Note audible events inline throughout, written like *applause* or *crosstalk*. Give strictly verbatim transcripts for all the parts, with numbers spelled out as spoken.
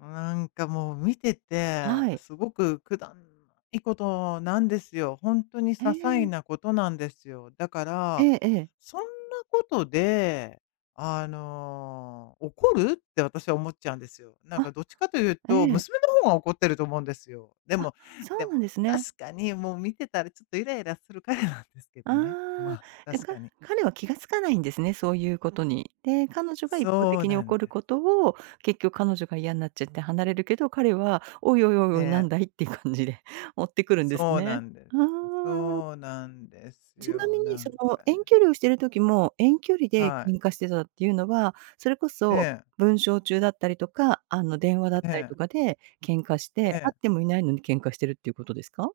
なんかもう見てて、はい。すごく、くだんないことなんですよ。ほんとに些ええ。細なことなんですよ。だかえら、え、ええ。「そんなことで、あの、怒る？」って私、思っちゃうんですよ。なんあ、かどっちかというえと、え。娘の方が怒ってると思うんですよ。であ、もそでうなんも、ですね。確かにもう見てたらちょっとイライラする彼なんですけどね、まああ、あ、で、確かかに。彼は気が付かないんですね、そういうことに。で、彼女が一方そう的になん怒るでことを、結局彼女が嫌になっちゃって離れるけど、彼は、「おいおいおいえおい、何え。だい？」って感じで追ってくるんですそうなね、んであす。あ。そうなんですちなよ、みに、なそんの、か遠ね。距離をしてる時も、遠距離ではい。喧嘩してたっていうのは、それこそええ。文章中だったりとか、あの、電話だっえ、えたりとえ。かで喧嘩しえて、会え。ってもいないのに喧嘩してるっていうことですか？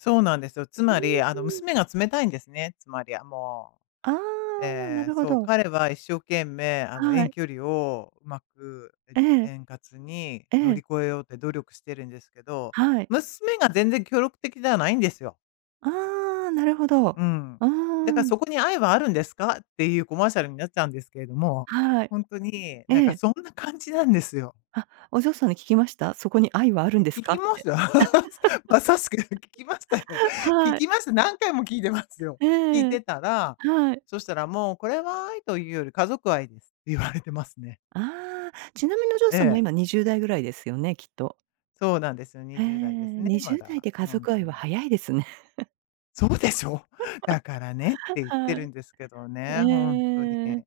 そうなんですよ。つうん、まり、あの、うん。娘が冷たいんですね、つまりはもう！ああ、わ、なええ、るほそう、ど。彼は一生懸命、あの、は遠い。距離をうまくえええ。円滑にえ乗りえ。越えようって努力してるんですけど、はい。娘が全然協力的じゃないんですよ。ああ、なるほど。うん。うだーか、ん。「そこに愛はあるんですか？」っていうコマーシャルになっちゃうんですけれども、はい。ほんとになんえかえ。そんな感じなんですよ。は、お嬢さんに聞きました？「そこに愛はあるん、んです聞か？」きっまして。た。*laughs* まさしく聞きましたよ。*laughs* 聞はい。きました、何回も聞いてますよ。え聞いてえ、たら、はい。そしたら、「もう、これは愛というより家族愛です」って言われてますね。ああ。ちなみにお嬢えさんも、え。今、にじゅうだいぐらいですよね、きっと。そうなんです、にへえ、じゅうだいですね、にじまゅうだいだ、で家ほん族と愛はに。早いですね。*laughs* そうでしょ？だからねっ *laughs* て言ってはるい。んですけどね、ほんとに。ええ、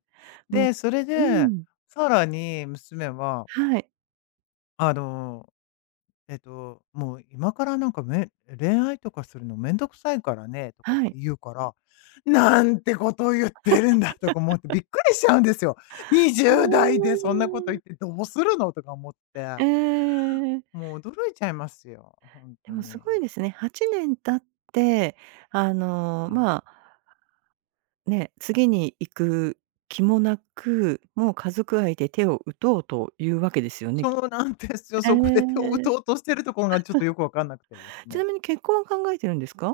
もで、それうで、ん。さらに娘ははい。あの、えっと、もう、「今からなんか、めん恋愛とかするのめんどくさいからね」とかってはい。言うから、なんてことをゆってるんだとか思ってびっ *laughs* くりしちゃうんですよ。にじゅあうだいでそんなことあ。言ってどうするの？とか思って。ええええええええ。もう驚いちゃいますよ、ほんでともすに。ごいですね。はちねん経って、あの、うん。まあね、次に行く気もなく、もう、家族愛で手を打とうとゆうわけですよね、きそうなんですよ、ええ。そこで手を打と *laughs* うとしてるとこが、ちょっとよくわかんなくてですちなね。みに結婚は考えてるんですか？